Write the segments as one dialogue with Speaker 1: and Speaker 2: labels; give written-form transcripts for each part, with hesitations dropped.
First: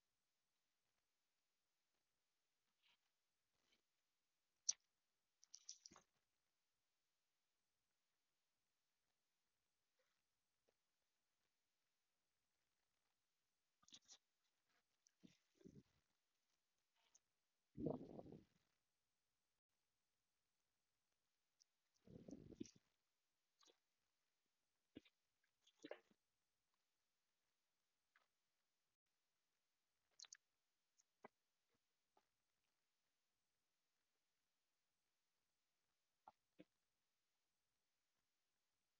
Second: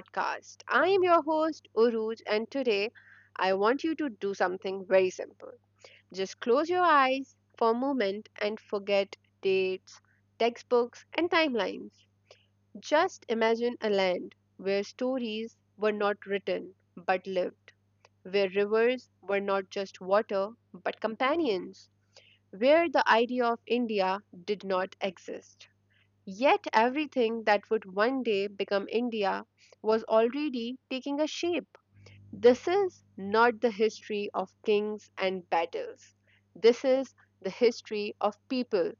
Speaker 1: podcast. I am your host, Uruj, and today I want you to do something very simple. Just close your eyes for a moment and forget dates, textbooks, and timelines. Just imagine a land where stories were not written but lived, where rivers were not just water but companions, where the idea of India did not exist. Yet everything that would one day become India was already taking a shape. This is not the history of kings and battles. This is the history of people.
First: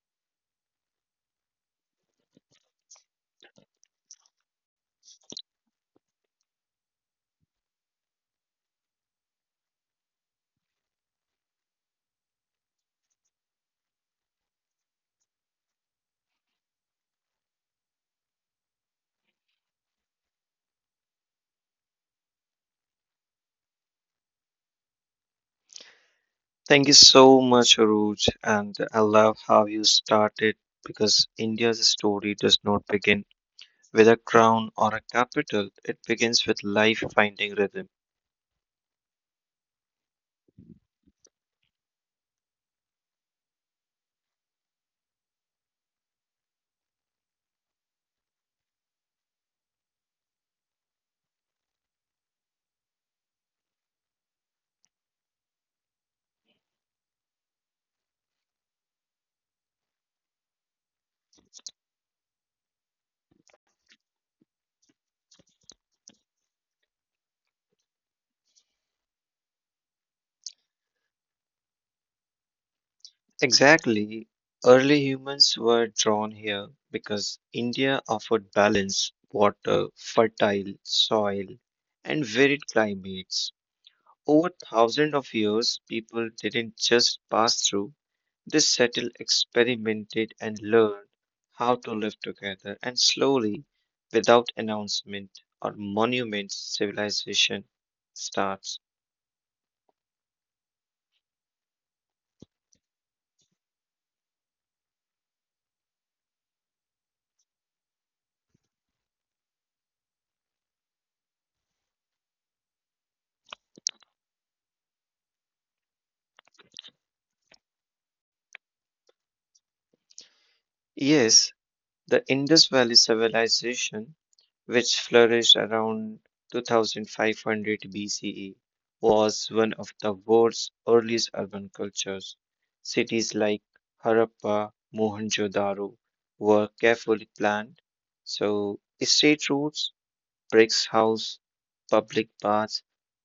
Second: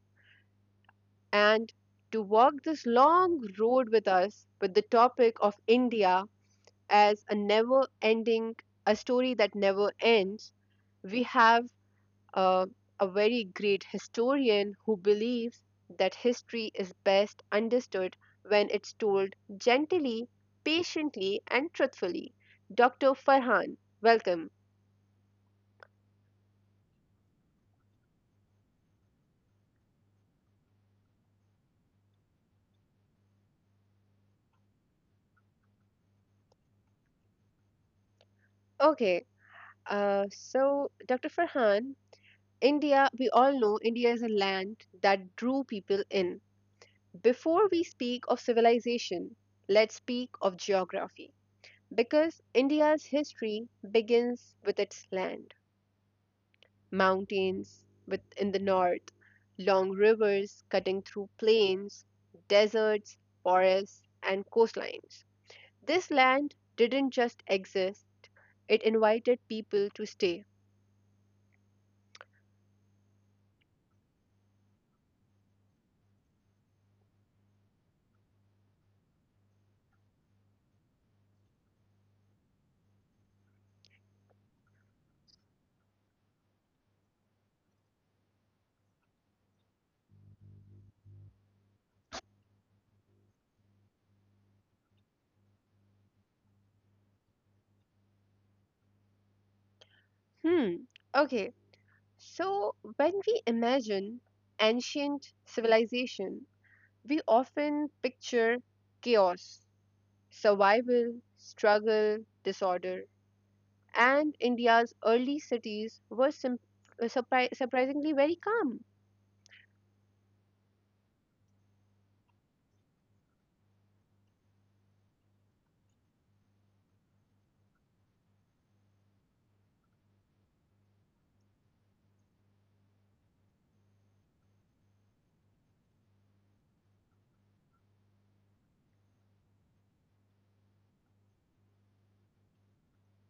Speaker 1: And to walk this long road with us with the topic of India as a never ending, a story that never ends, we have uh, a very great historian who believes that history is best understood when it's told gently, patiently, and truthfully. Dr. Farhan, welcome.
Speaker 2: Thank you so much, Aruj, and I love how you started because India's story does not begin with a crown or a capital. It begins with life finding rhythm.
Speaker 1: Okay, so Dr. Farhan, India, we all know India is a land that drew people in. Before we speak of civilization, let's speak of geography because India's history begins with its land. Mountains with, in the north, long rivers cutting through plains, deserts, forests, and coastlines. This land didn't just exist, it invited people to stay.
Speaker 2: Exactly. Early humans were drawn here because India offered balance, water, fertile soil, and varied climates. Over thousands of years, people didn't just pass through, this settle experimented and learned how to live together, and slowly, without announcement or monuments, civilization starts.
Speaker 1: Hmm, okay. So, when we imagine ancient civilization, we often picture chaos, survival, struggle, disorder, and India's early cities were surprisingly very calm.
Speaker 2: Yes, the Indus Valley civilization, which flourished around 2500 BCE, was one of the world's earliest urban cultures. Cities like Harappa, Mohenjo-daro were carefully planned. So, state roads bricks house, public baths,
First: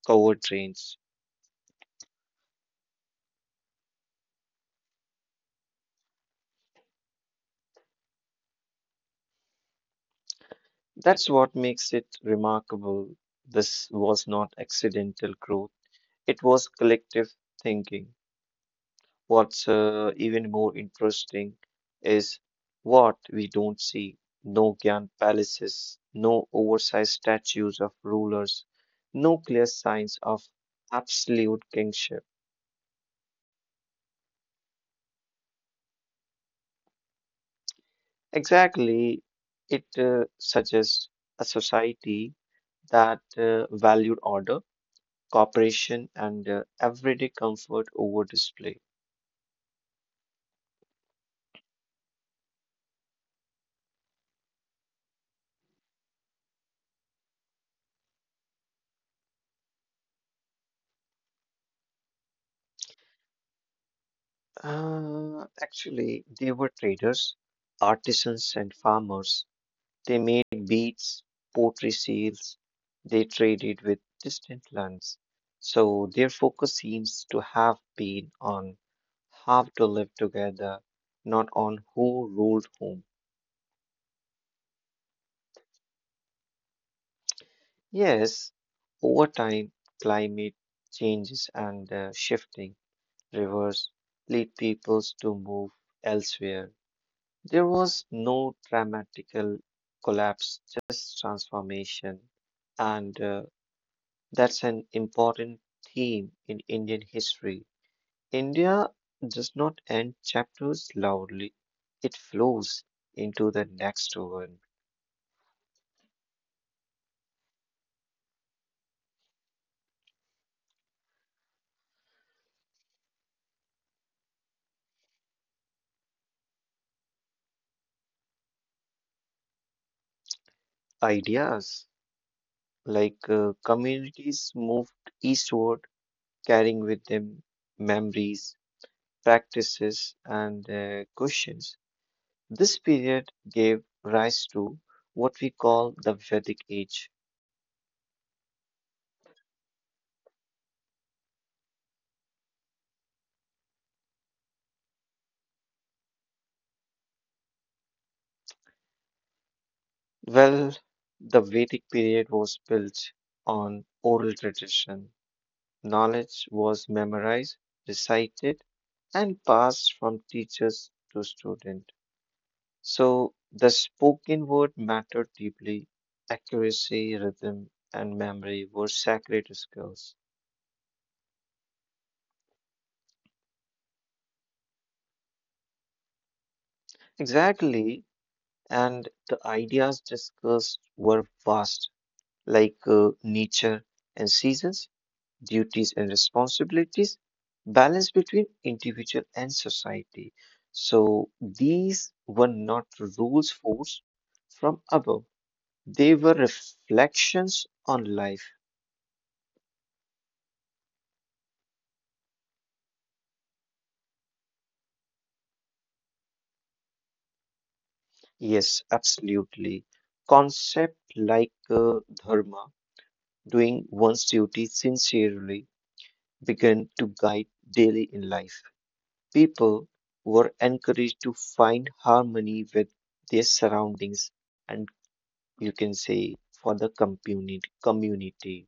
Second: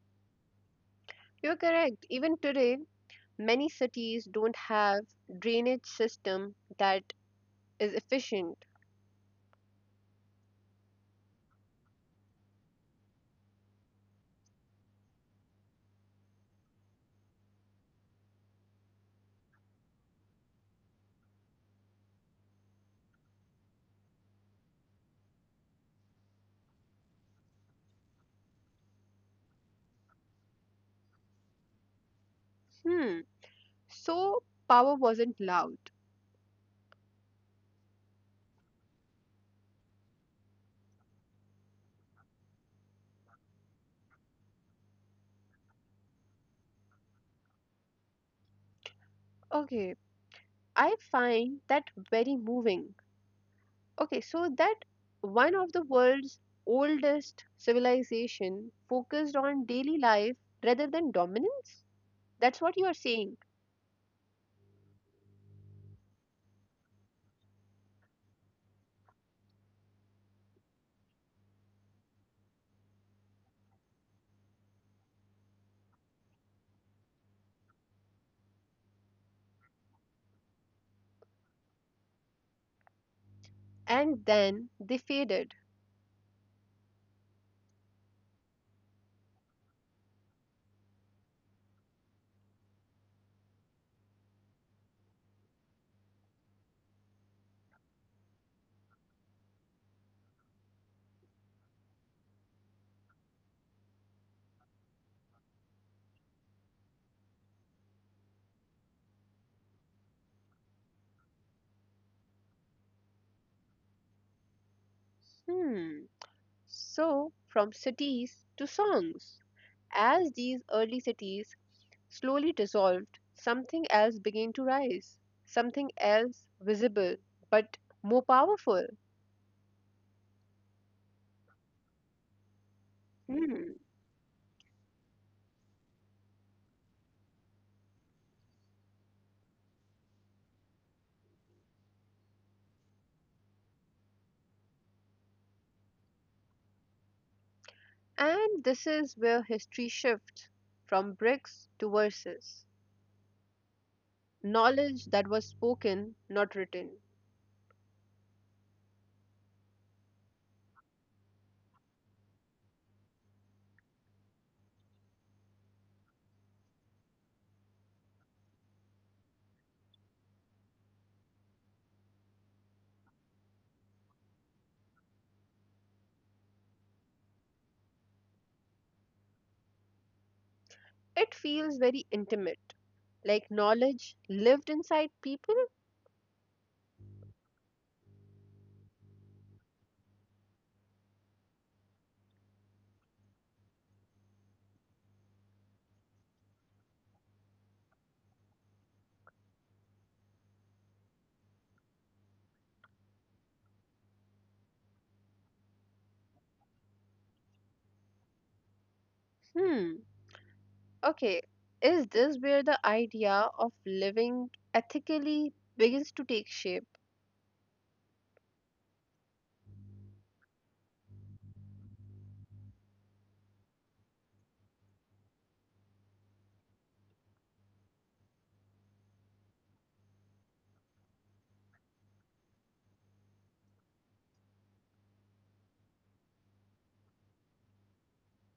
Speaker 2: covered trains.
Speaker 1: You're correct. Even today, many cities don't have drainage system that is efficient.
Speaker 2: That's what makes it remarkable. This was not accidental growth, it was collective thinking. What's even more interesting is what we don't see no grand palaces, no oversized statues of rulers, no clear signs of absolute kingship.
Speaker 1: Hmm. So power wasn't loud.
Speaker 2: Exactly, it suggests a society that valued order, cooperation, and everyday comfort over display.
Speaker 1: Okay, I find that very moving. Okay, so that one of the world's oldest civilization focused on daily life rather than dominance. That's what you are saying.
Speaker 2: Actually, they were traders, artisans, and farmers. They made beads, pottery seals, they traded with distant lands. So their focus seems to have been on how to live together, not on who ruled whom.
Speaker 1: And then they faded.
Speaker 2: Yes, over time, climate changes and shifting rivers lead peoples to move elsewhere. There was no dramatical collapse, just transformation. And that's an important theme in Indian history. India does not end chapters loudly, it flows into the next one.
Speaker 1: Hmm. So from cities to songs. As these early cities slowly dissolved, something else began to rise, something else visible but more powerful.
Speaker 2: Ideas like
Speaker 1: Hmm.
Speaker 2: communities moved eastward, carrying with them memories, practices, and questions. This period gave rise to what we call the Vedic Age.
Speaker 1: And this is where history shifts from bricks to verses. Knowledge that was spoken, not written.
Speaker 2: Well, the Vedic period was built on oral tradition. Knowledge was memorized, recited, and passed from teachers to student. So the spoken word mattered deeply. Accuracy, rhythm, and memory were sacred skills.
Speaker 1: It feels very intimate, like knowledge lived inside people.
Speaker 2: Exactly, and the ideas discussed were vast like nature and seasons, duties and responsibilities, balance between individual and society. So these were not rules forced from above, they were reflections on life.
Speaker 1: Hmm, okay. Is this where the idea of living ethically begins to take shape?
Speaker 2: Yes, absolutely. Concept like dharma, doing one's duty sincerely, began to guide daily in life. People were encouraged to find harmony with their surroundings and you can say for the community.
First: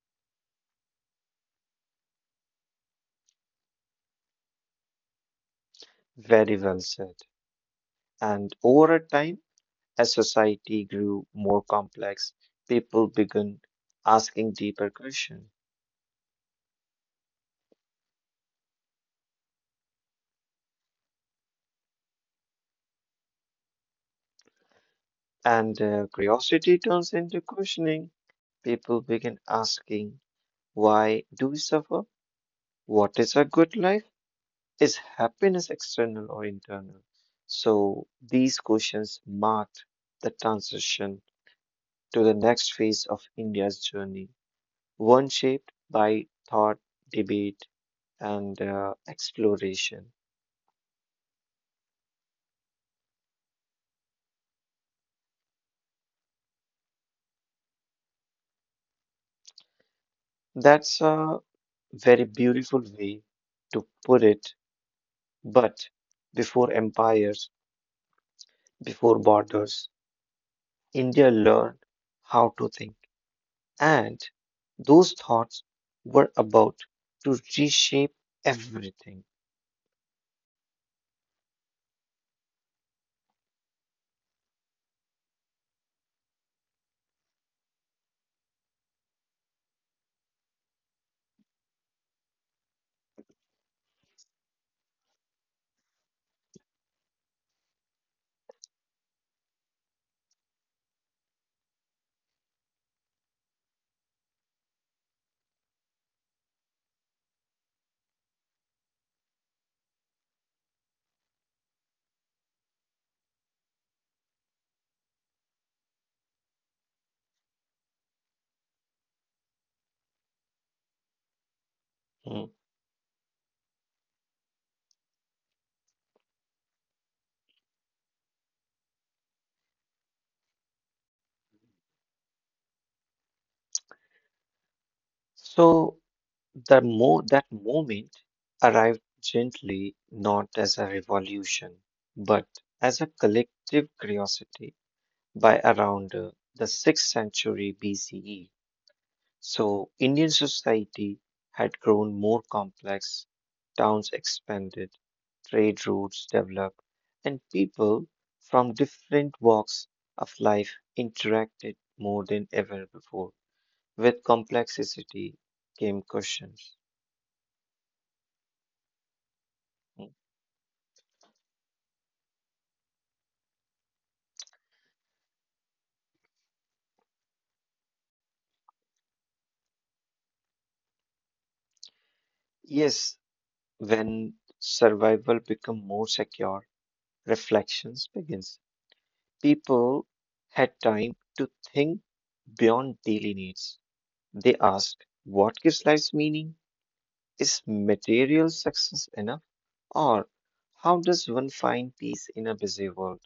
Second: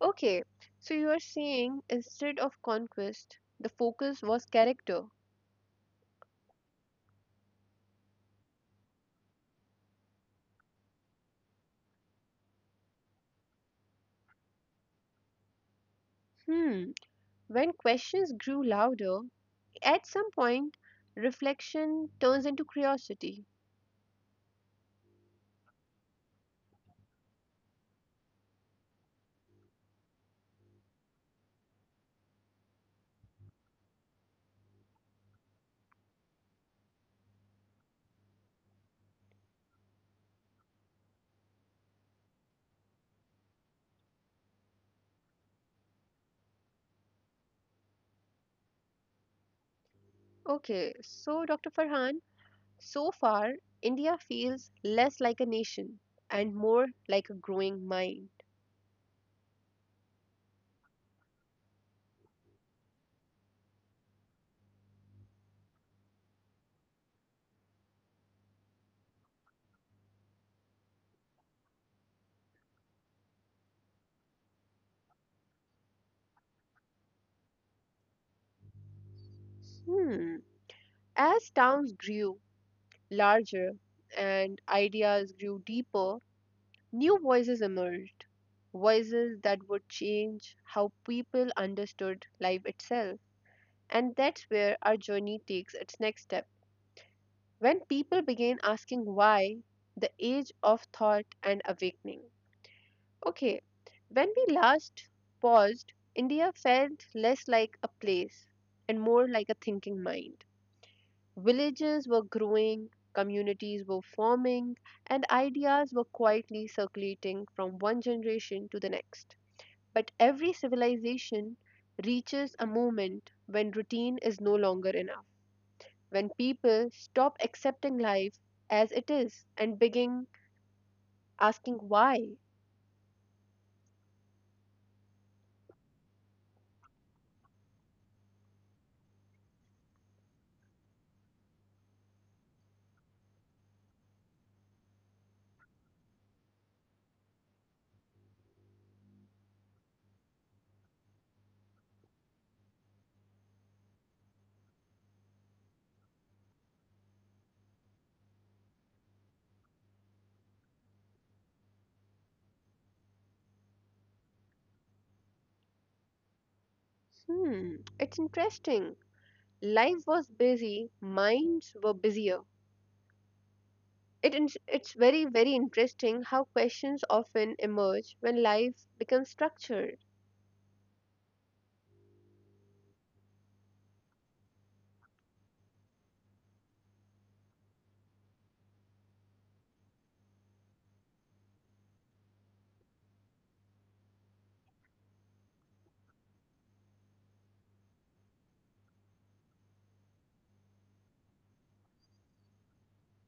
Speaker 1: Okay, so you are saying instead of conquest, the focus was character.
Speaker 2: Very well said. And over a time, as society grew more complex, people began asking deeper questions.
Speaker 1: Hmm, when questions grew louder, at some point, reflection turns into curiosity.
Speaker 2: And curiosity turns into questioning. People begin asking, why do we suffer? What is a good life? Is happiness external or internal? So these questions marked the transition to the next phase of India's journey, one shaped by thought, debate, and exploration.
Speaker 1: Okay, so Dr. Farhan, so far, India feels less like a nation and more like a growing mind.
Speaker 2: That's a very beautiful way to put it. But before empires, before borders, India learned how to think. And those thoughts were about to reshape everything.
Speaker 1: Hmm, as towns grew larger and ideas grew deeper, new voices emerged, voices that would change how people understood life itself. And that's where our journey takes its next step. When people begin asking why, the age of thought and awakening. Okay, when we last paused, India felt less like a place and more like a thinking mind. Villages were growing, communities were forming, and ideas were quietly circulating from one generation to the next. But every civilization
Speaker 2: Mm.
Speaker 1: reaches a moment when routine is no longer enough, when people stop accepting life as it is and begin asking why.
Speaker 2: So the mo that moment arrived gently, not as a revolution, but as a collective curiosity by around the 6th century BCE. So Indian society had grown more complex, towns expanded, trade routes developed, and people from different walks of life interacted more than ever before. With complexity came questions.
Speaker 1: Hmm, it's interesting. Life
Speaker 2: Mm.
Speaker 1: was busy, minds were busier. It's very, very interesting how questions often emerge when life becomes structured.
Speaker 2: Yes, when survival become more secure, reflections begins. People had time to think beyond daily needs. They asked, what gives life's meaning? Is material success enough? Or how does one find peace in a busy world?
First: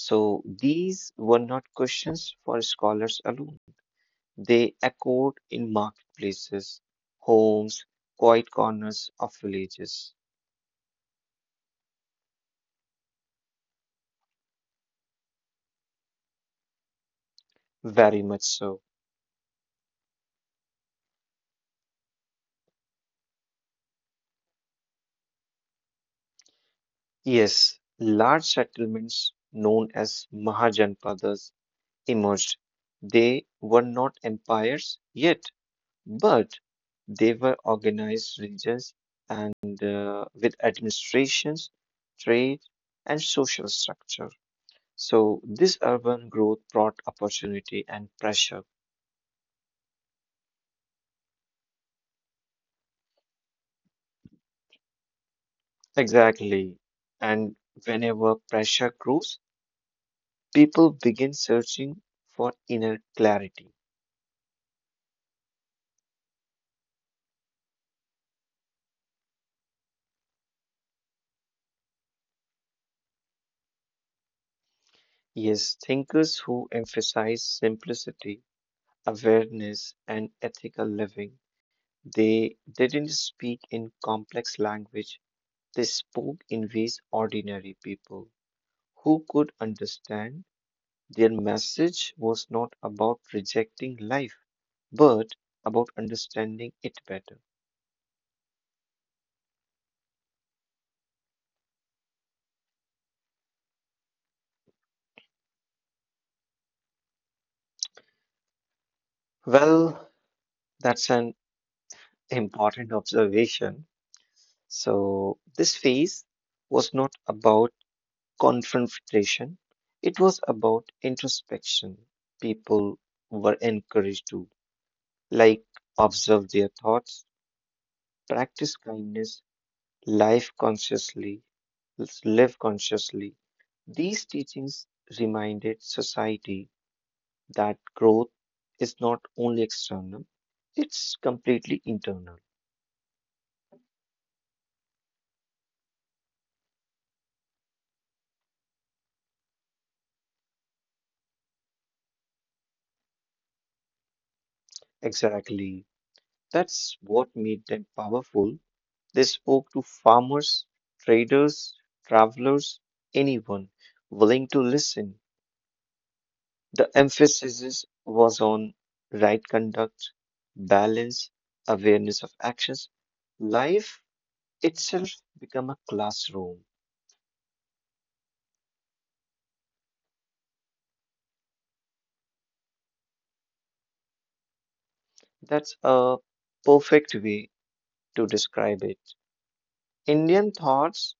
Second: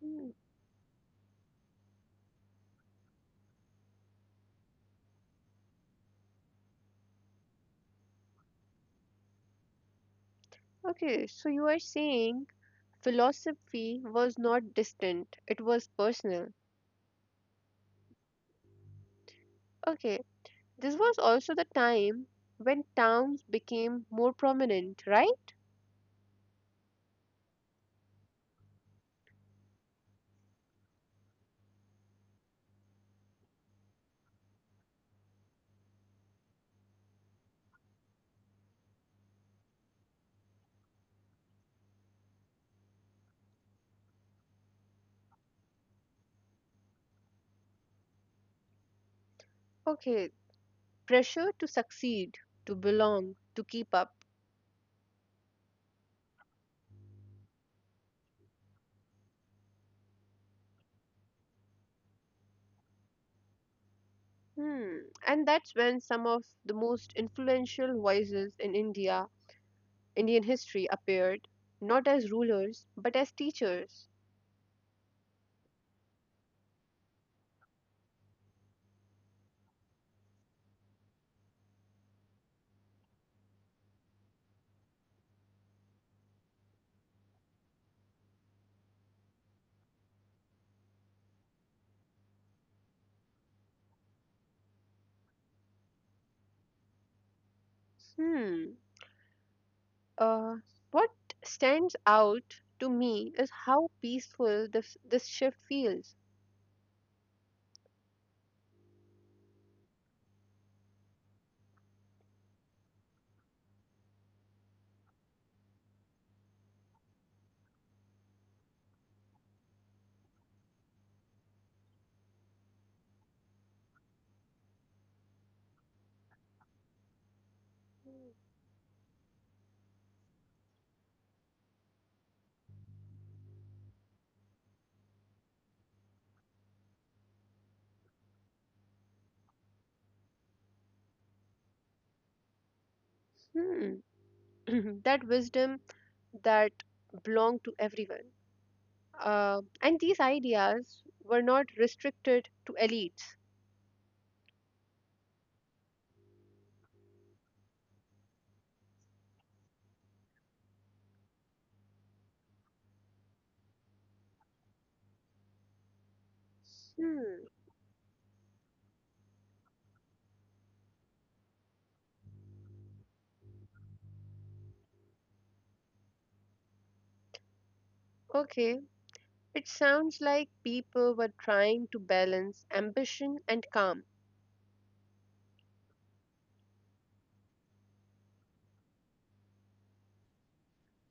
Speaker 1: Hmm.
Speaker 2: these were not questions for scholars alone. They echoed in marketplaces, homes, quiet corners of villages.
Speaker 1: Okay, so you are saying philosophy was not distant, it was personal.
Speaker 2: Very much so.
Speaker 1: Okay, this was also the time when towns became more prominent, right?
Speaker 2: Yes, large settlements known as Mahajanpadas emerged. They were not empires yet, but they were organized regions and with administrations, trade, and social structure. So, this urban growth brought opportunity and pressure.
Speaker 1: Okay. Pressure to succeed, to belong, to keep up.
Speaker 2: Exactly. And whenever pressure grows, people begin searching for inner clarity.
Speaker 1: Hmm. And that's when some of the most influential voices in India, Indian history appeared, not as rulers, but as teachers.
Speaker 2: Yes, thinkers who emphasize simplicity, awareness, and ethical living, they didn't speak in complex language. They spoke in ways ordinary people who could understand. Their message was not about rejecting life, but about understanding it better.
Speaker 1: Hmm. Uh, what stands out to me is how peaceful this shift feels.
Speaker 2: Well, that's an important observation. So, this phase was not about confrontation, it was about introspection. People were encouraged to, like, observe their thoughts, practice kindness, life consciously, live consciously. These teachings reminded society that growth is not only external, it's completely internal.
Speaker 1: Hmm. That wisdom that belonged to everyone. And these ideas were not restricted to elites.
Speaker 2: Exactly. That's what made them powerful. They spoke to farmers, traders, travelers, anyone willing to listen. The
Speaker 1: Hmm,
Speaker 2: emphasis was on right conduct, balance, awareness of actions. Life itself become a classroom.
Speaker 1: okay. It sounds like people were trying to balance ambition and calm.
Speaker 2: That's a perfect way to describe it. Indian thoughts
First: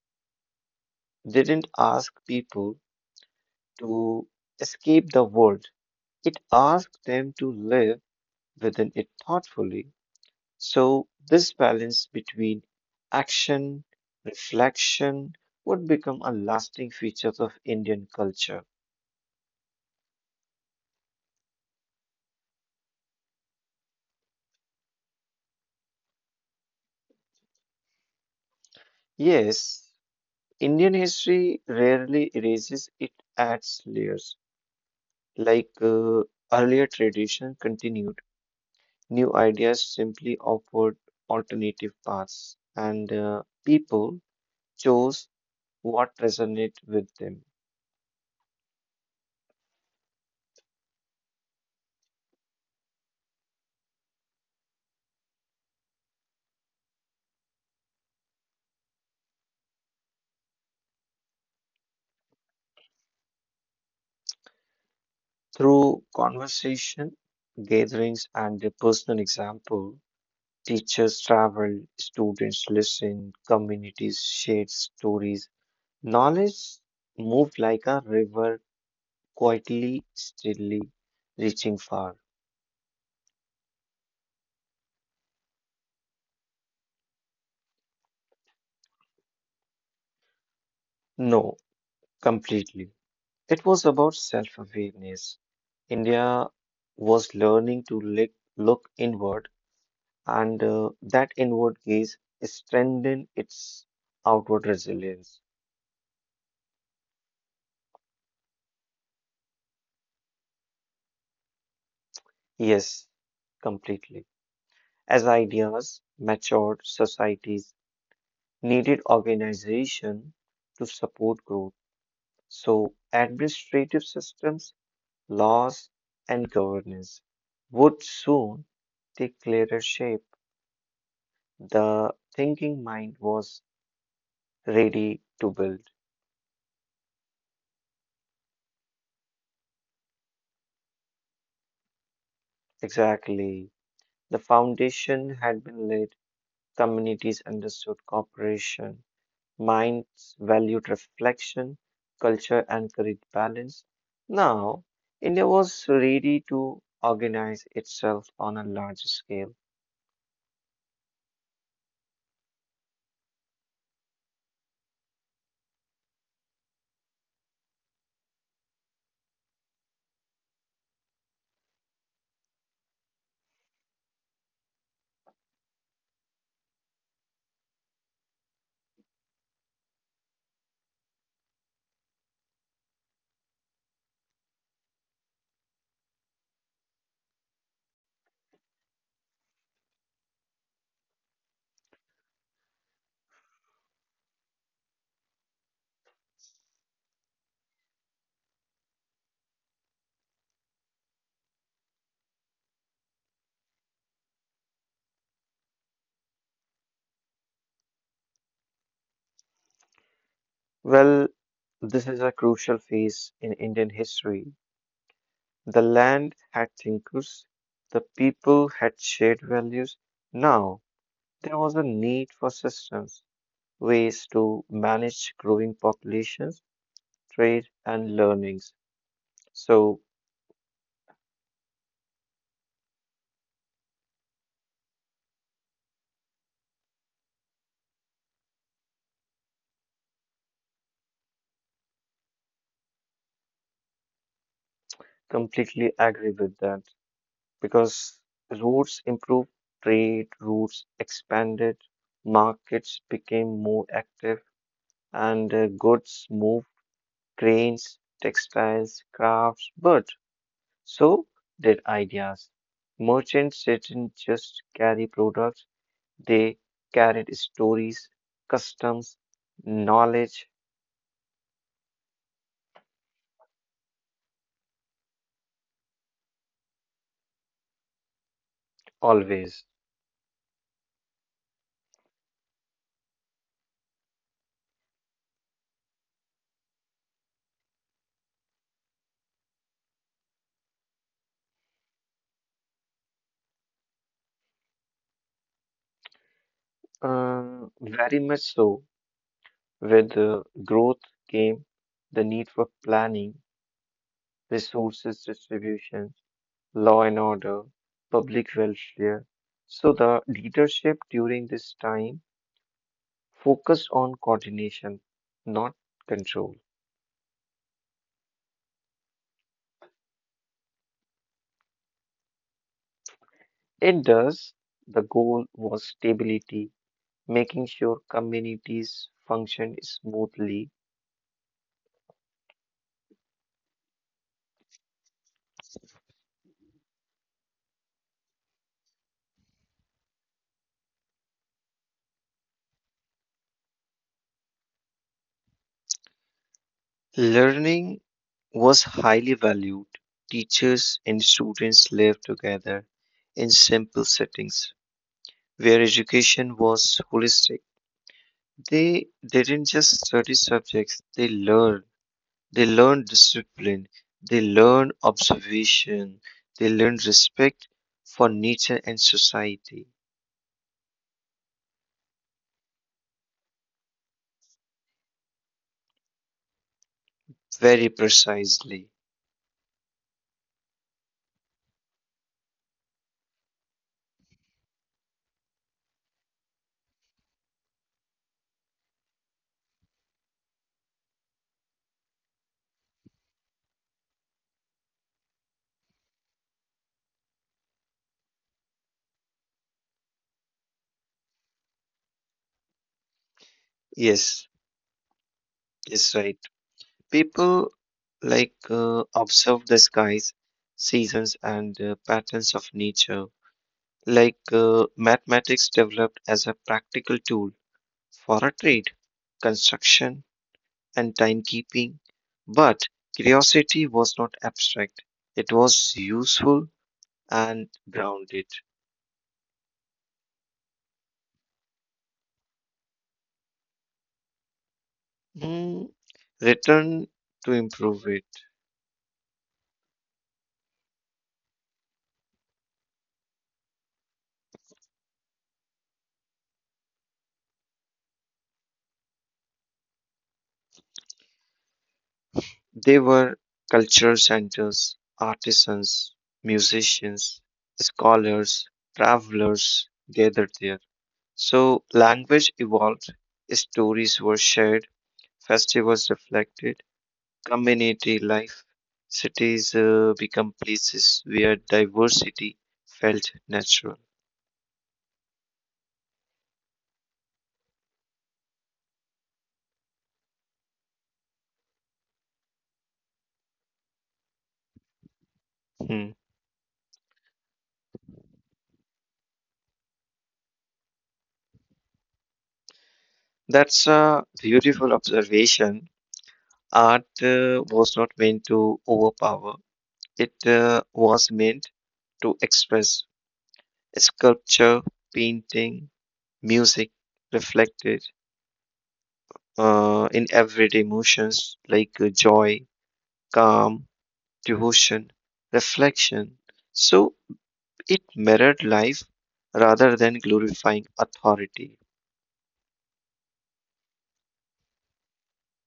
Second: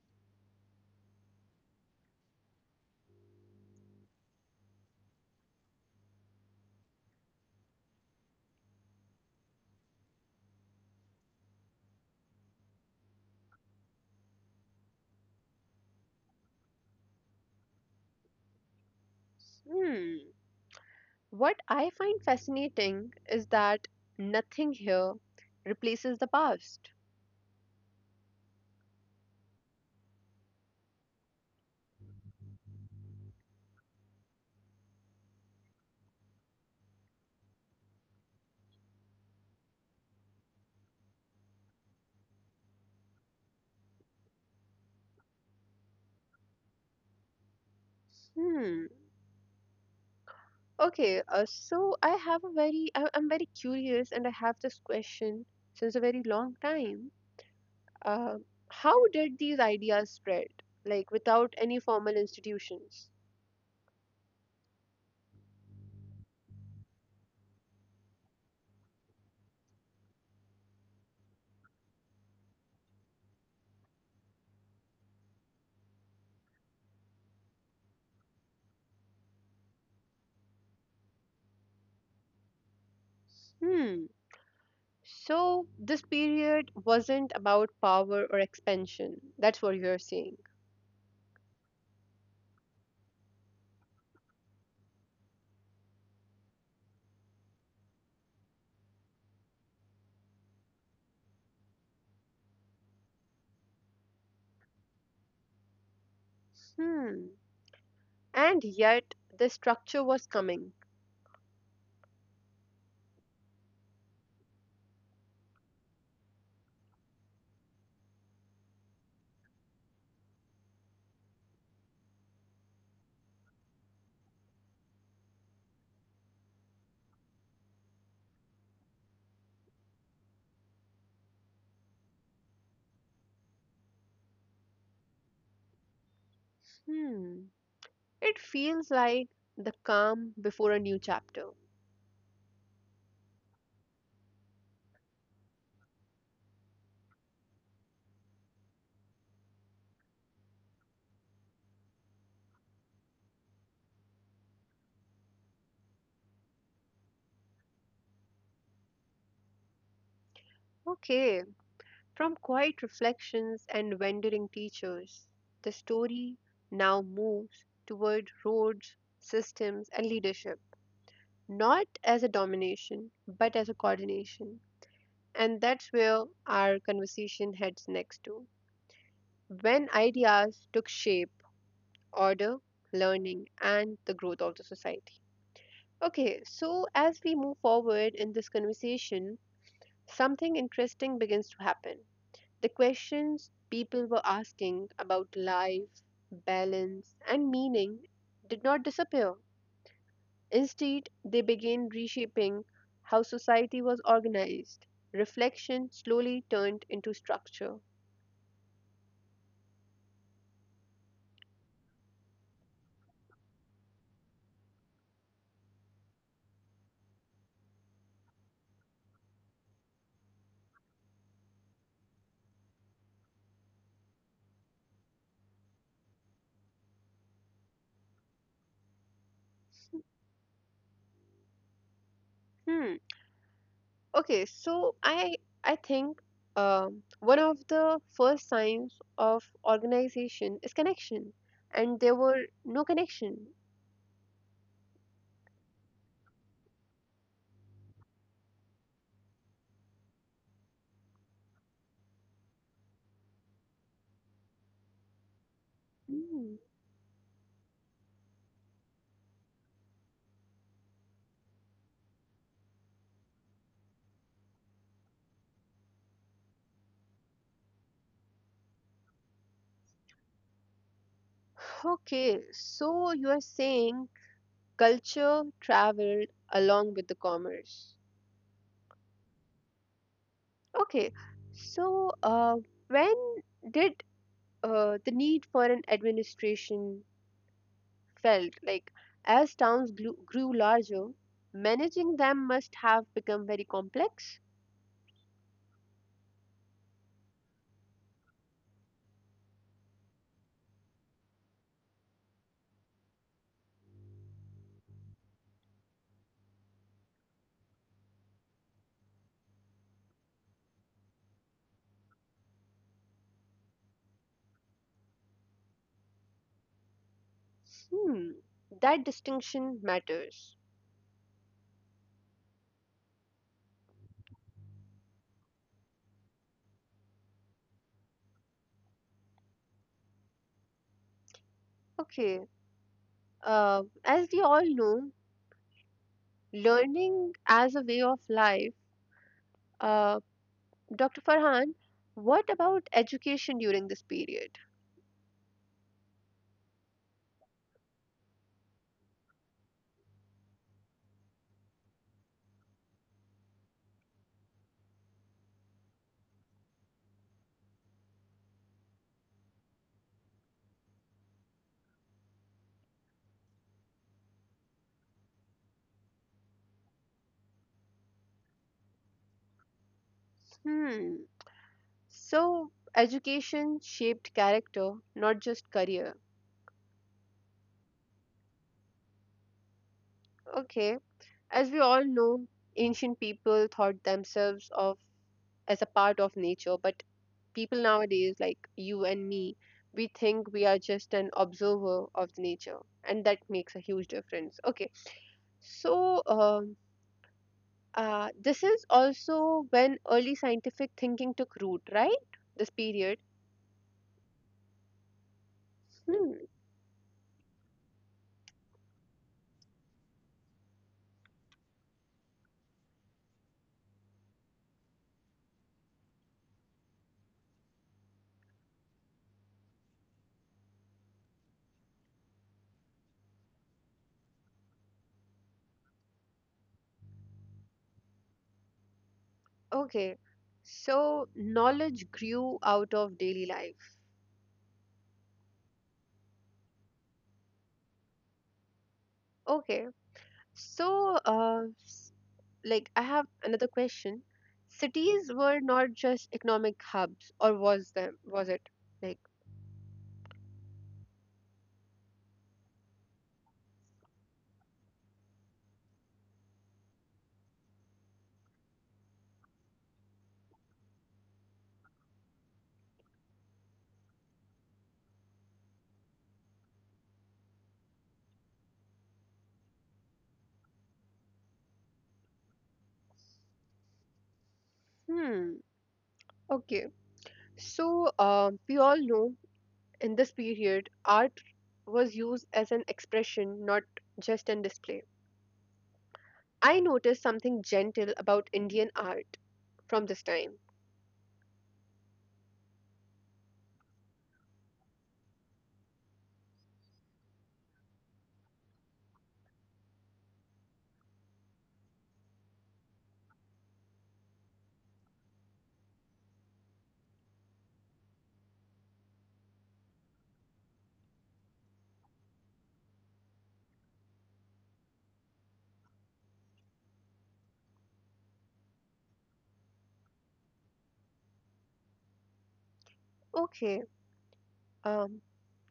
Speaker 2: didn't ask people to escape the world. It asked them to live within it thoughtfully. So, this balance between action, reflection would become a lasting feature of Indian culture.
Speaker 1: Hmm. What I find fascinating is that nothing here replaces the past.
Speaker 2: Yes, Indian history rarely erases, it adds layers. Like earlier tradition continued, new ideas simply offered alternative paths, and people chose what resonated with them.
Speaker 1: Hmm. Okay. So I have a very, I, I'm very curious, and I have this question since a very long time. Uh, how did these ideas spread, like without any formal institutions?
Speaker 2: Through conversation, gatherings, and their personal example, teachers travel, students listen, communities share stories. Knowledge moved like a river, quietly, steadily, reaching far.
Speaker 1: Hmm. So this period wasn't about power or expansion. That's what you're saying.
Speaker 2: No, completely. It was about self awareness. India was learning to look inward, and that inward gaze strengthened its outward resilience.
Speaker 1: Hmm. And yet the structure was coming.
Speaker 2: Yes, completely. As ideas matured, societies needed organization to support growth. So, administrative systems, laws, and governance would soon take clearer shape. The thinking mind was ready to build.
Speaker 1: Hmm. It feels like the calm before a new chapter.
Speaker 2: Exactly. The foundation had been laid, communities understood cooperation, minds valued reflection, culture encouraged balance. Now, India was ready to organize itself on a larger scale.
Speaker 1: Okay. From quiet reflections and wandering teachers, the story now moves toward roads, systems, and leadership. Not as a domination, but as a coordination. And that's where our conversation heads next to. When ideas took shape, order, learning, and the growth of the society. Okay, so as we move forward in this conversation, something interesting begins to happen. The questions people were asking about life, balance, and meaning did not disappear. Instead, they began reshaping how society was organized. Reflection slowly turned into structure.
Speaker 2: Well, this is a crucial phase in Indian history. The land had thinkers, the people had shared values. Now, there was a need for systems, ways to manage growing populations, trade, and learnings. So,
Speaker 1: Hmm. Okay, so I think one of the first signs of organization is connection, and there were no connection.
Speaker 2: completely agree with that. Because routes improved trade routes expanded, markets became more active, and goods
Speaker 1: Hmm.
Speaker 2: moved grains, textiles, crafts, but so did ideas. Merchants didn't just carry products, they carried stories, customs, knowledge,
Speaker 1: Okay, so you are saying culture traveled along with the commerce.
Speaker 2: always.
Speaker 1: Okay, so when did the need for an administration felt like as towns grew larger, managing them must have become very complex.
Speaker 2: Very much so. With growth came the need for planning resources distribution, law and order, public welfare. So the leadership during this time focused on coordination, not control.
Speaker 1: Hmm, that distinction matters.
Speaker 2: It does. The goal was stability, making sure communities functioned smoothly.
Speaker 1: Okay, as we all know, learning as a way of life. Uh, Dr. Farhan, what about education during this period?
Speaker 2: Learning was highly valued. Teachers and students lived together in simple settings where education was holistic. They didn't just study subjects, they learn. They learn discipline, they learn observation, they learn respect for nature and society.
Speaker 1: Hmm. So, education shaped character, not just career.
Speaker 2: Very precisely.
Speaker 1: Okay. As we all know, ancient people thought themselves of as a part of nature, but people nowadays like you and me, we think we are just an observer of the nature, and that makes a huge difference. Okay, so this is also when early scientific thinking took root, right? This period.
Speaker 2: Yes, yes,
Speaker 1: Hmm,
Speaker 2: right. People like observe the skies, seasons, and patterns of nature. Like mathematics developed as a practical tool for a trade, construction, and timekeeping. But curiosity was not abstract, it was useful and grounded.
Speaker 1: okay. So knowledge grew out of daily life.
Speaker 2: Mm, Return to improve it.
Speaker 1: Okay, so like I have another question. Cities were not just economic hubs, or was them? Was it like?
Speaker 2: They were cultural centers, artisans, musicians, scholars, travelers gathered there. So language evolved, stories were shared, festivals reflected community life. Cities become places where diversity felt natural.
Speaker 1: Hmm? Okay, so we all know in this period, art was used as an expression, not just an display.
Speaker 2: Hmm.
Speaker 1: I noticed something gentle about Indian art from this time.
Speaker 2: That's a beautiful observation. Art was not meant to overpower, it was meant to express. Sculpture, painting, music reflected in everyday emotions like joy, calm, devotion, reflection. So, it mirrored life rather than glorifying authority.
Speaker 1: Okay. Um,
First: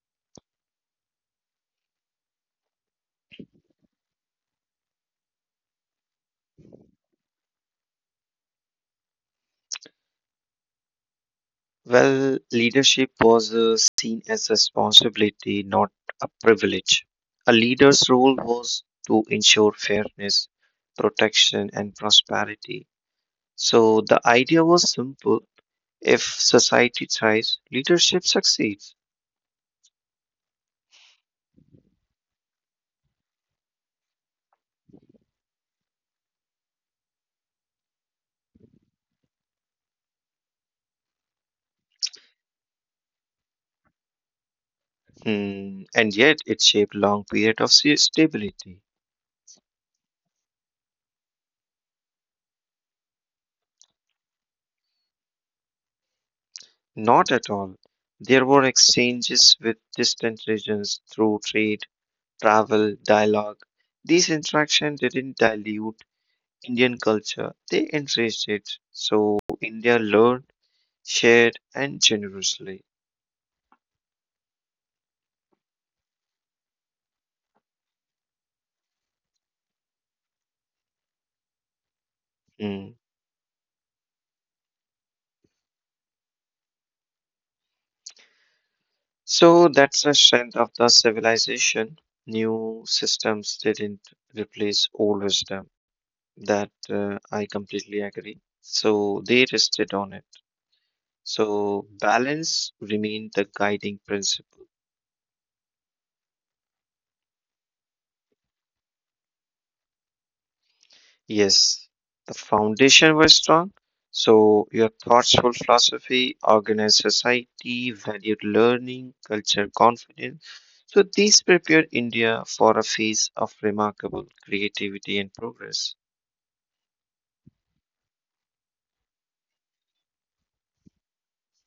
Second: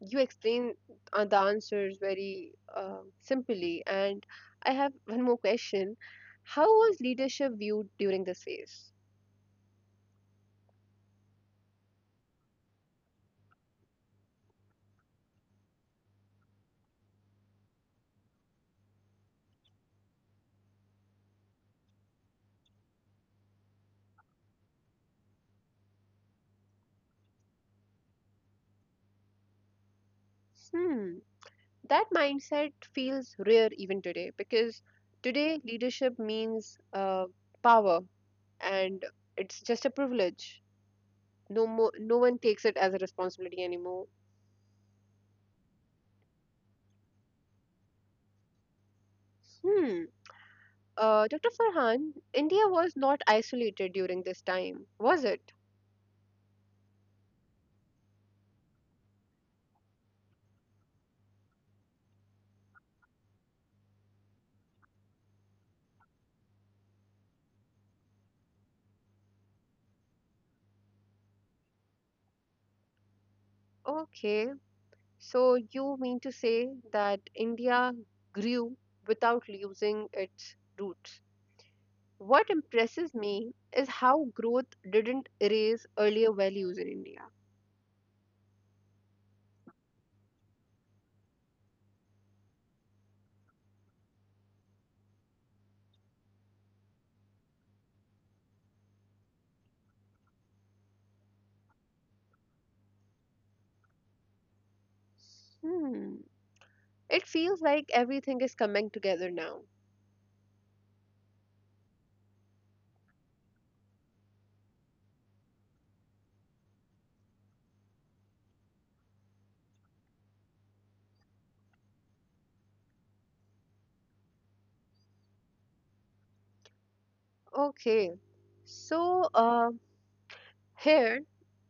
Speaker 1: you explain the answers very simply, and I have one more question. How was leadership viewed during this phase?
Speaker 2: Well, leadership was seen as responsibility, not a privilege. A leader's role was to ensure fairness, protection, and prosperity. So the idea was simple if society thrives, leadership succeeds.
Speaker 1: Hmm, that mindset feels rare even today because today leadership means power and it's just a privilege. No more, no one takes it as a responsibility anymore.
Speaker 2: Hmm, and yet it shaped long period of stability.
Speaker 1: Hmm. Dr. Farhan, India was not isolated during this time, was it?
Speaker 2: Not at all. There were exchanges with distant regions through trade travel, dialogue. These interactions didn't dilute Indian culture, they enriched it. So India learned, shared, and generously.
Speaker 1: Okay, so you mean to say that India grew without losing its roots? What
Speaker 2: Mm.
Speaker 1: impresses me is how growth didn't erase earlier values in India.
Speaker 2: So that's the strength of the civilization. New systems didn't replace old wisdom. That I completely agree. So they rested on it. So balance remained the guiding principle.
Speaker 1: Hmm. It feels like everything is coming together now.
Speaker 2: Yes, the foundation was strong. So your thoughtful philosophy, organized society, valued learning, culture, confidence. So these prepared India for a phase of remarkable creativity and progress.
Speaker 1: Okay. So, here,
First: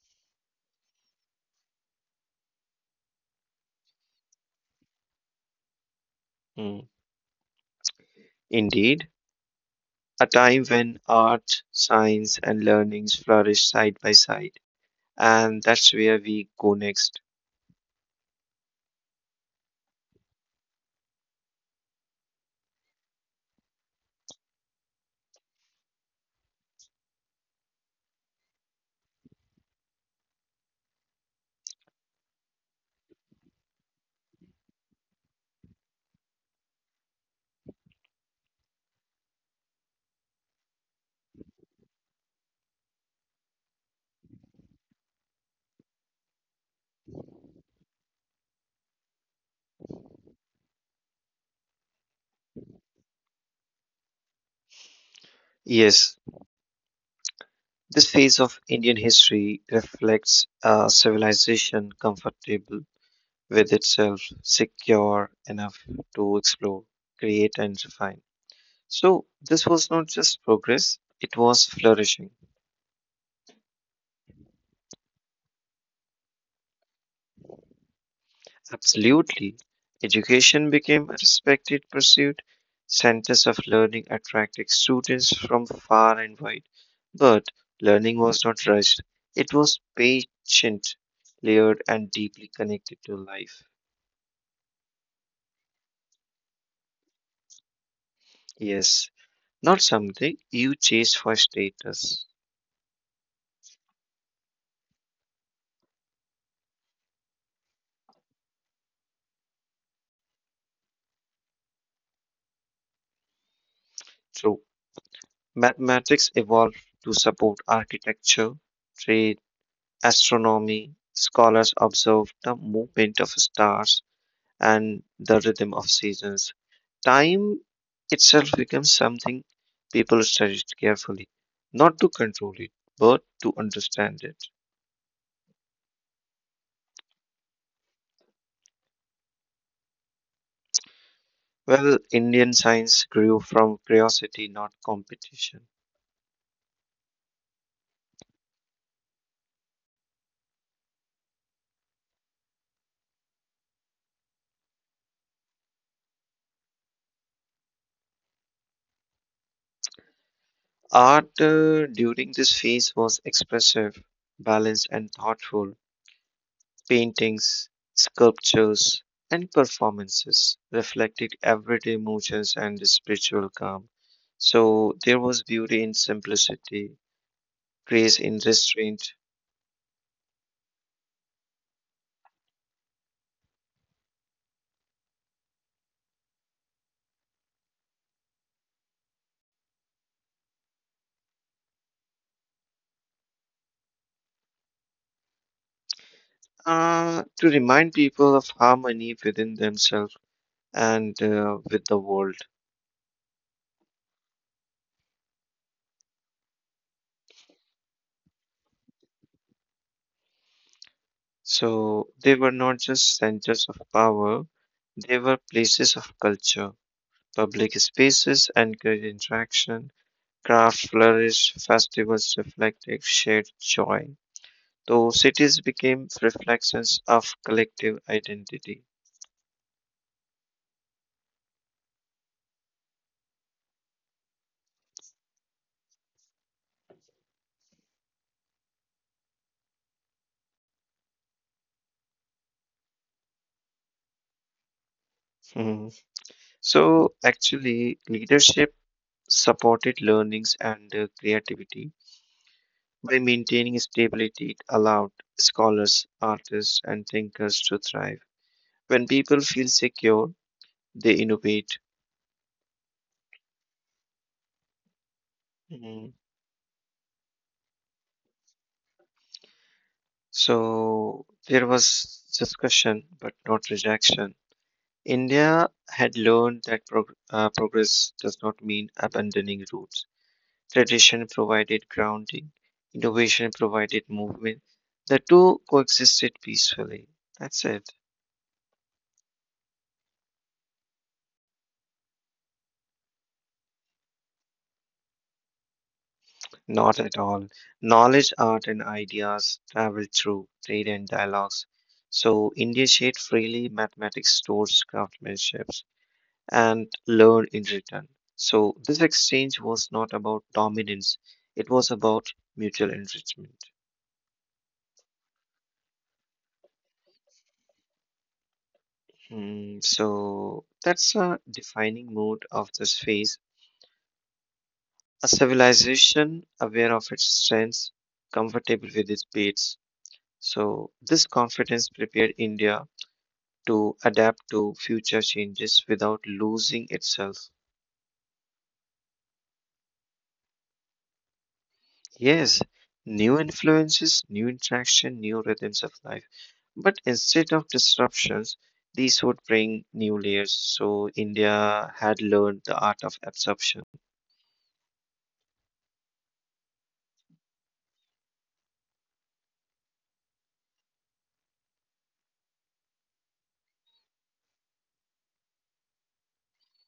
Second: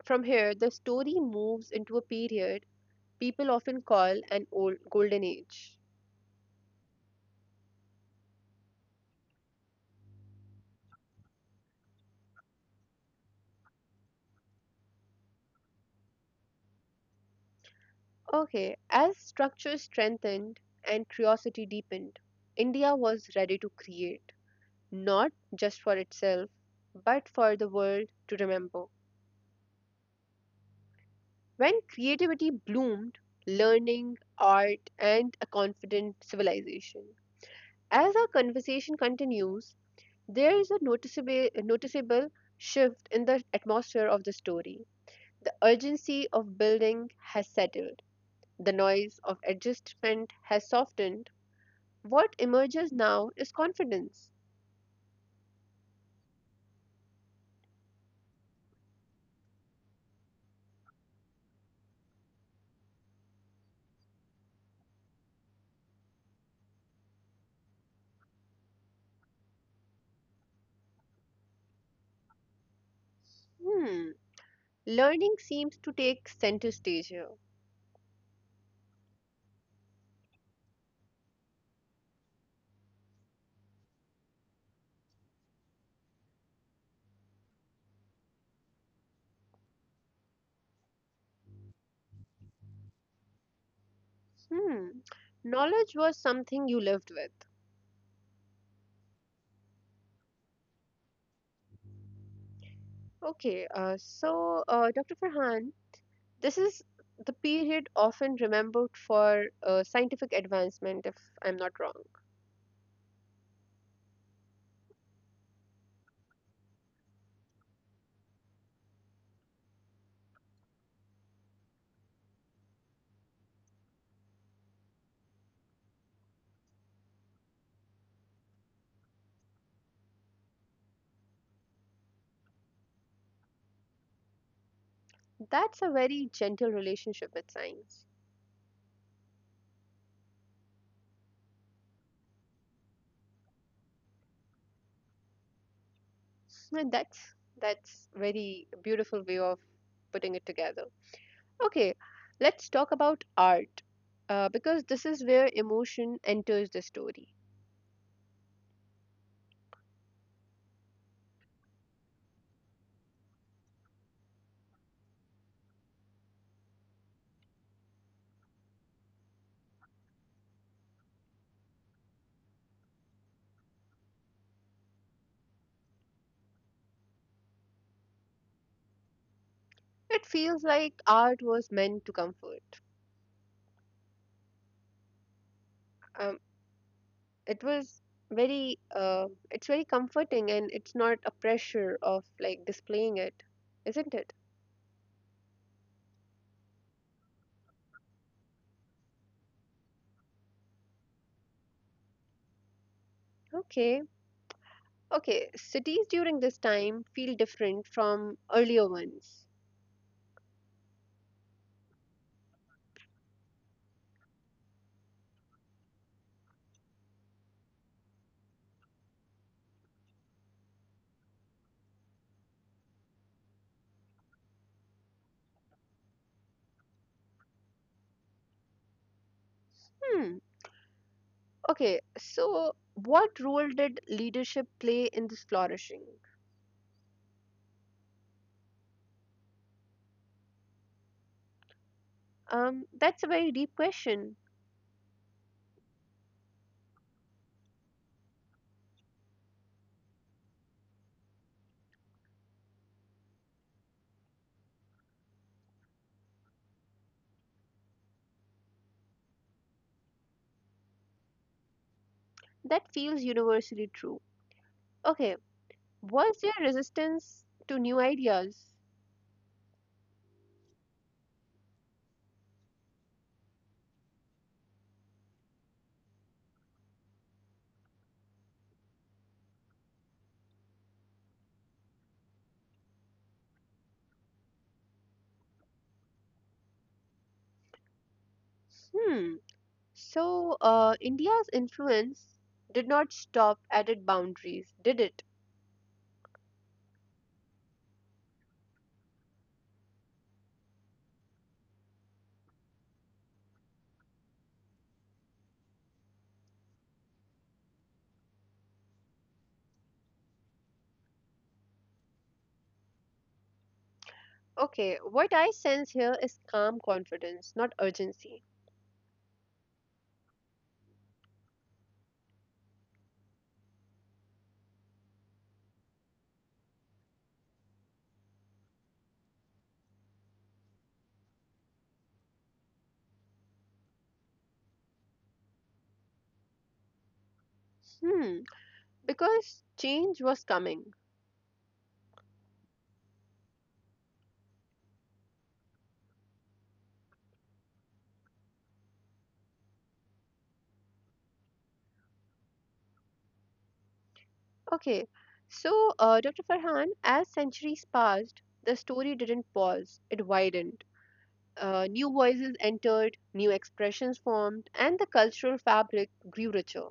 Speaker 1: from here, the story moves into a period people often call an old golden age.
Speaker 2: Mm. Indeed, a time when art, science, and learnings flourished side by side. And that's where we go next.
Speaker 1: Okay, as structures strengthened and curiosity deepened, India was ready to create, not just for itself, but for the world to remember. When creativity bloomed, learning, art, and a confident civilization. As our conversation continues, there is a noticeable shift in the atmosphere of the story. The urgency of building has settled. The noise of adjustment has softened. What emerges now is confidence.
Speaker 2: Yes, this phase of Indian history reflects a civilization comfortable with itself secure enough to explore, create, and refine. So, this was not just progress, it was flourishing.
Speaker 1: Hmm. Learning seems to take center stage here.
Speaker 2: Absolutely. Education became a respected pursuit. Centers of learning attracted students from far and wide. But learning was not rushed, it was patient, layered, and deeply connected to life.
Speaker 1: Hmm. Knowledge was something you lived with.
Speaker 2: Yes, not something you chase for status.
Speaker 1: Okay, so Dr. Farhan, this is the period often remembered for scientific advancement, if I'm not wrong.
Speaker 2: True. Mathematics evolved to support architecture, trade, astronomy. Scholars observed the movement of stars and the rhythm of seasons. Time itself becomes something people studied carefully, not to control it, but to understand it.
Speaker 1: That's a very gentle relationship with science.
Speaker 2: Well, Indian science grew from curiosity, not competition.
Speaker 1: And that's very beautiful way of putting it together. Okay, let's talk about art because this is where emotion enters the story.
Speaker 2: Art during this phase was expressive, balanced, and thoughtful. Paintings, sculptures, and performances reflected everyday emotions and spiritual calm. So there was beauty in simplicity, grace in restraint,
Speaker 1: It feels like art was meant to comfort. Um, it was it's very comforting and it's not a pressure of like displaying it, isn't it?
Speaker 2: to remind people of harmony within themselves and with the world.
Speaker 1: Okay, okay, cities during this time feel different from earlier ones.
Speaker 2: So they were not just centers of power, they were places of culture. Public spaces encouraged interaction, craft flourished, festivals reflected shared joy So cities became reflections of collective identity.
Speaker 1: Hmm, okay, so what role did leadership play in this flourishing? That's a very deep question.
Speaker 2: Mhm. So actually, leadership supported learnings and creativity by maintaining stability. It allowed scholars, artists, and thinkers to thrive. When people feel secure, they innovate.
Speaker 1: That feels universally true. Okay,
Speaker 2: Mhm.
Speaker 1: was there resistance to new ideas?
Speaker 2: So there was discussion, but not rejection. India had learned that progress does not mean abandoning roots. Tradition provided grounding, innovation provided movement. The two coexisted peacefully. That's it.
Speaker 1: Hmm. So, India's influence did not stop at its boundaries, did it?
Speaker 2: Not at all. Knowledge, art, and ideas traveled through trade and dialogues. So India shared freely mathematics, stores, craftsmanships, and learned in return. So this exchange was not about dominance, it was about mutual enrichment.
Speaker 1: Okay, what I sense here is calm confidence, not urgency.
Speaker 2: Hmm, so that's a defining mode of this phase A civilization aware of its strengths, comfortable with its beats. So, this confidence prepared India to adapt to future changes without losing itself.
Speaker 1: Hmm, because change was coming.
Speaker 2: Yes, new influences, new interaction, new rhythms of life. But instead of disruptions, these would bring new layers. So, India had learned the art of absorption.
Speaker 1: Okay, so Dr. Farhan, as centuries passed, the story didn't pause, it widened. New voices entered, new expressions formed, and the cultural fabric grew richer.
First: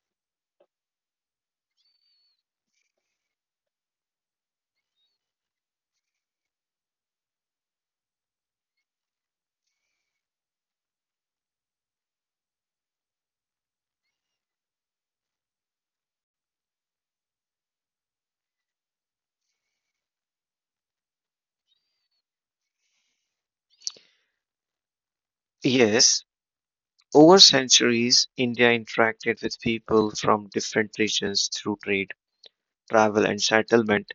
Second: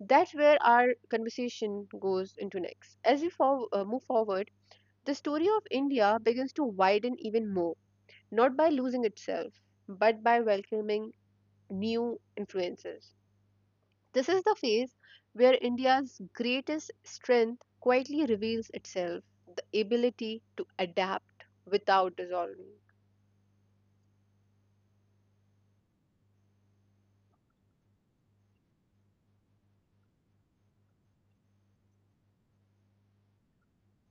Speaker 1: That's where our conversation goes into next. As we move forward, the story of India begins to widen even more, not by losing itself, but by welcoming new influences. This is the phase where India's greatest strength quietly reveals itself, the ability to adapt without dissolving.
Speaker 2: Yes, over centuries, India interacted with people from different regions through trade travel, and settlement.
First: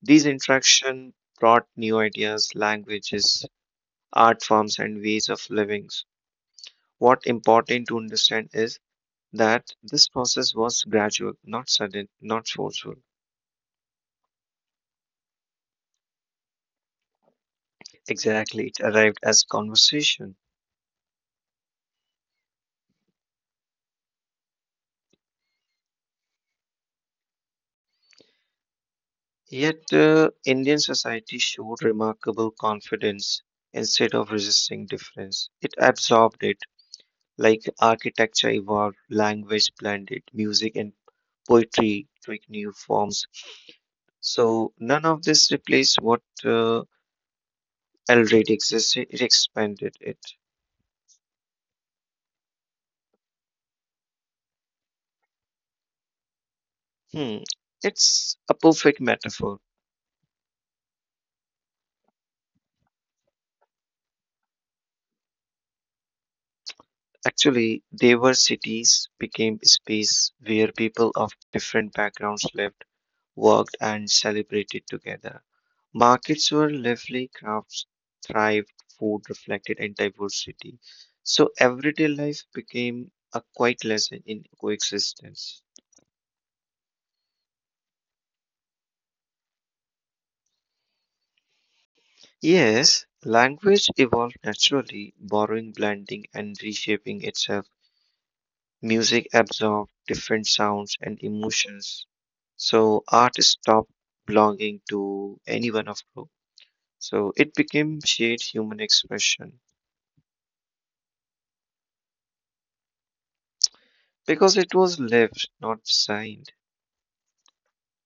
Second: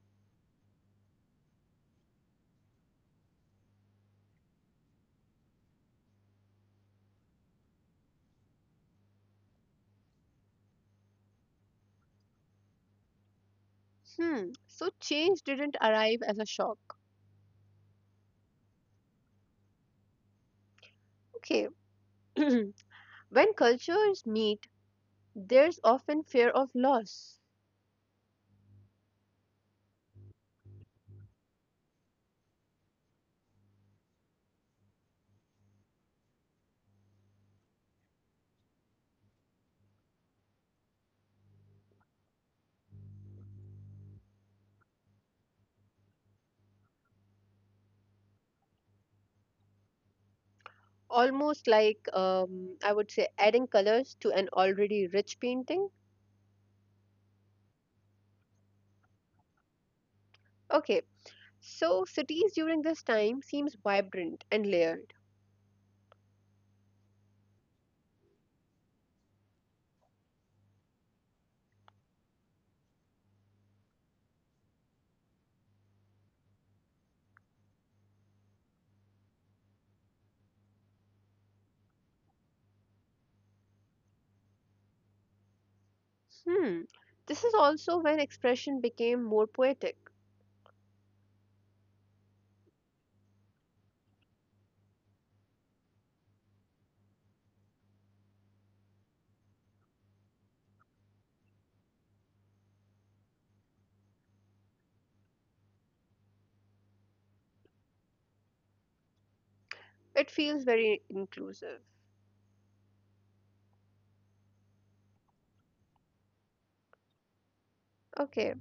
Speaker 2: These interactions brought new ideas, languages, art forms, and ways of living. What important to understand is that this process was gradual, not sudden, not forceful.
Speaker 1: Hmm, so change didn't arrive as a shock.
Speaker 2: Exactly, it arrived as conversation.
Speaker 1: Okay. When cultures meet, there's often fear of loss.
Speaker 2: Yet, Indian society showed remarkable confidence instead of resisting difference. It absorbed it, like architecture evolved, language blended, music and poetry took new forms, So none of this replaced what already existed, it expanded it.
Speaker 1: Almost like, I would say, adding colors to an already rich painting.
Speaker 2: Hmm. It's a perfect metaphor.
Speaker 1: Okay. So, cities during this time seems vibrant and layered.
Speaker 2: Actually, they were cities became space where people of different backgrounds lived, worked, and celebrated together. Markets were lively, crafts thrived, food reflected and diversity. So everyday life became a quiet lesson in coexistence.
Speaker 1: Hmm. This is also when expression became more poetic.
Speaker 2: Yes, language evolved naturally, borrowing, blending, and reshaping itself. Music absorbed different sounds and emotions. So art stopped belonging to any one of group. So it became shared human expression
Speaker 1: It feels very inclusive.
Speaker 2: because it was lived, not designed.
Speaker 1: Okay,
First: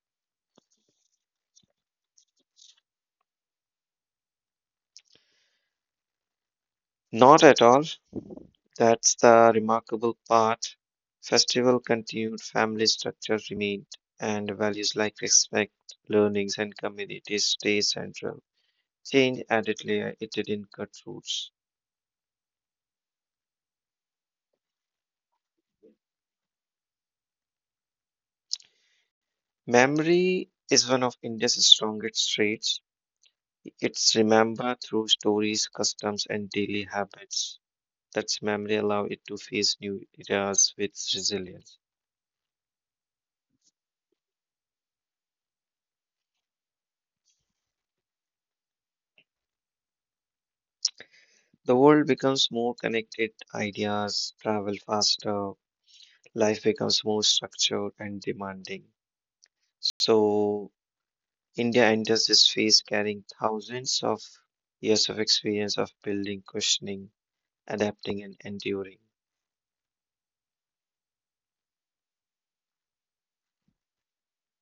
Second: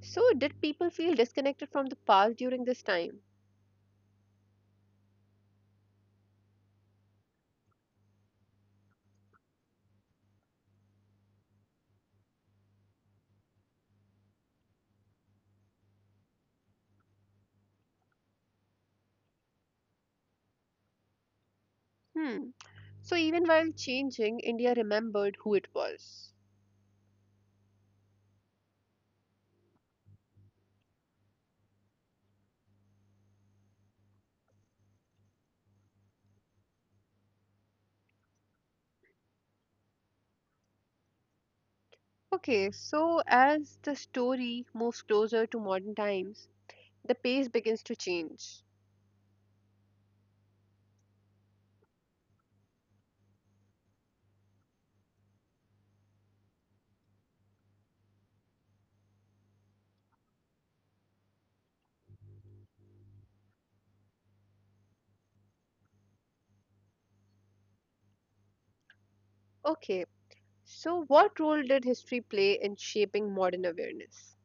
Speaker 1: so did people feel disconnected from the past during this time?
Speaker 2: Not at all. That's the remarkable part. Festival continued, family structure remained, and values like respect, learnings, and community stay central. Change added layer it didn't cut roots.
Speaker 1: Hmm. So even while changing, India remembered who it was.
Speaker 2: Memory is one of India's strongest traits. It's remembered through stories, customs, and daily habits. That's memory allow it to face new eras with resilience.
Speaker 1: Okay, so as the story moves closer to modern times, the pace begins to change.
Speaker 2: The world becomes more connected, ideas travel faster, life becomes more structured and demanding. So, India enters this phase carrying thousands of years of experience of building, questioning, adapting, and enduring.
Speaker 1: Okay, so what role did history play in shaping modern awareness?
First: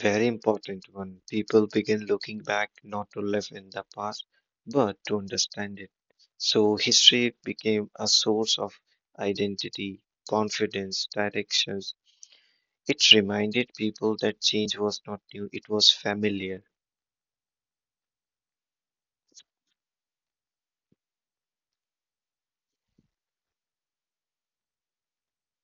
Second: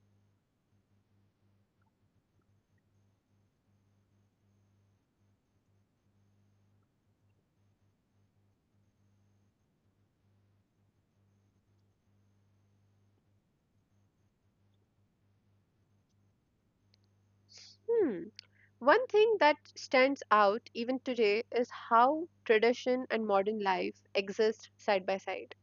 Speaker 2: Very important one. People begin looking back not to live in the past, but to understand it. So history became a source of identity, confidence, directions. It reminded people that change was not new, it was familiar.
Speaker 1: Hmm. One thing that stands out even today is how tradition and modern life exist side by side.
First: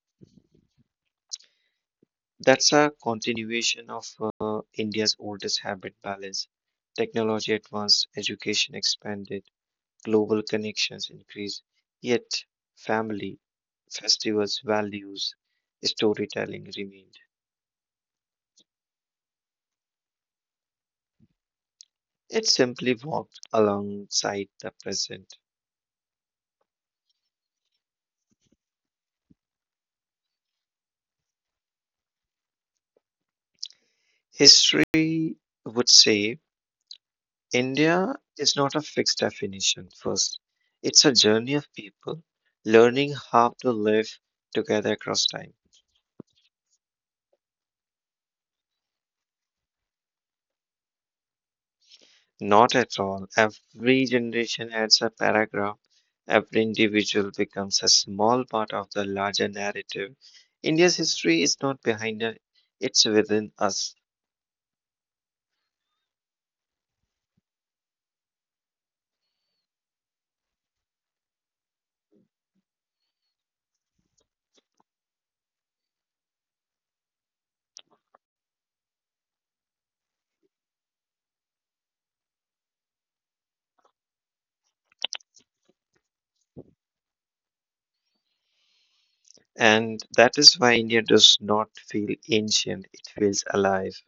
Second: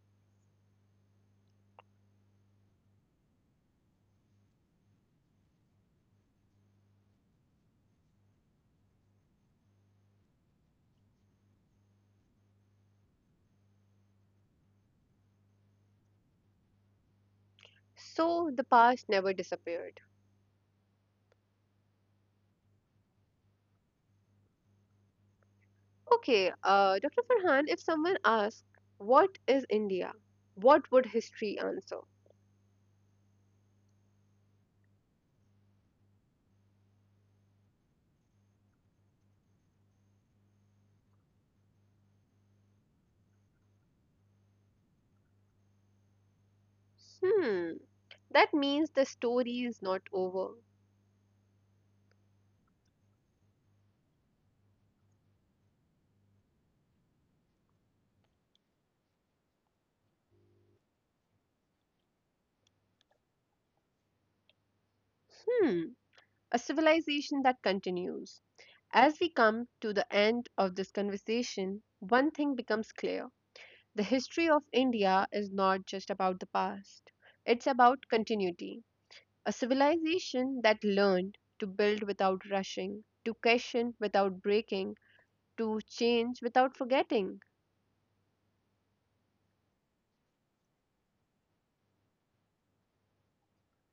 Speaker 2: That's a continuation of India's oldest habit balance. Technology advanced, education expanded, global connections increase, yet family, festivals, values, storytelling remained.
Speaker 1: So the past never disappeared.
Speaker 2: It simply walked alongside the present.
Speaker 1: Okay, Dr. Farhan, if someone asks, what is India? What would history answer?
Speaker 2: History would say India is not a fixed definition first. It's a journey of people learning how to live together across time.
Speaker 1: Hmm, that means the story is not over.
Speaker 2: Not at all. Every generation adds a paragraph. Every individual becomes a small part of the larger narrative. India's history is not behind us, it's within us.
Speaker 1: Hmm, a civilization that continues. As we come to the end of this conversation, one thing becomes clear. The history of India is not just about the past, it's about continuity. A civilization that learned to build without rushing, to question without breaking, to change without forgetting.
Speaker 2: And that is why India does not feel ancient, it feels alive.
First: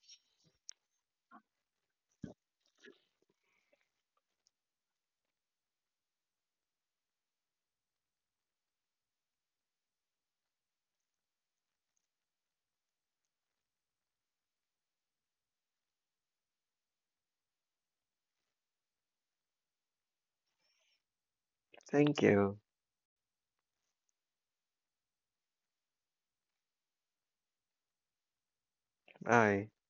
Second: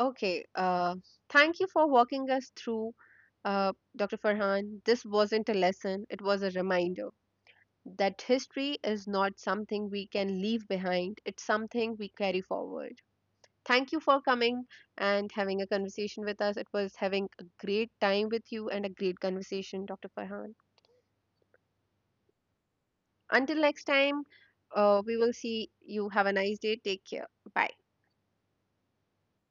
Speaker 1: Okay, thank you for walking us through, Dr. Farhan. This wasn't a lesson, it was a reminder that history is not something we can leave behind, it's something we carry forward. Thank you for coming and having a conversation with us. It was having a great time with you and a great conversation, Dr. Farhan.
Speaker 2: Thank you.
Speaker 1: Until next time, we will see you. Have a nice day. Take care. Bye.
Speaker 2: Bye.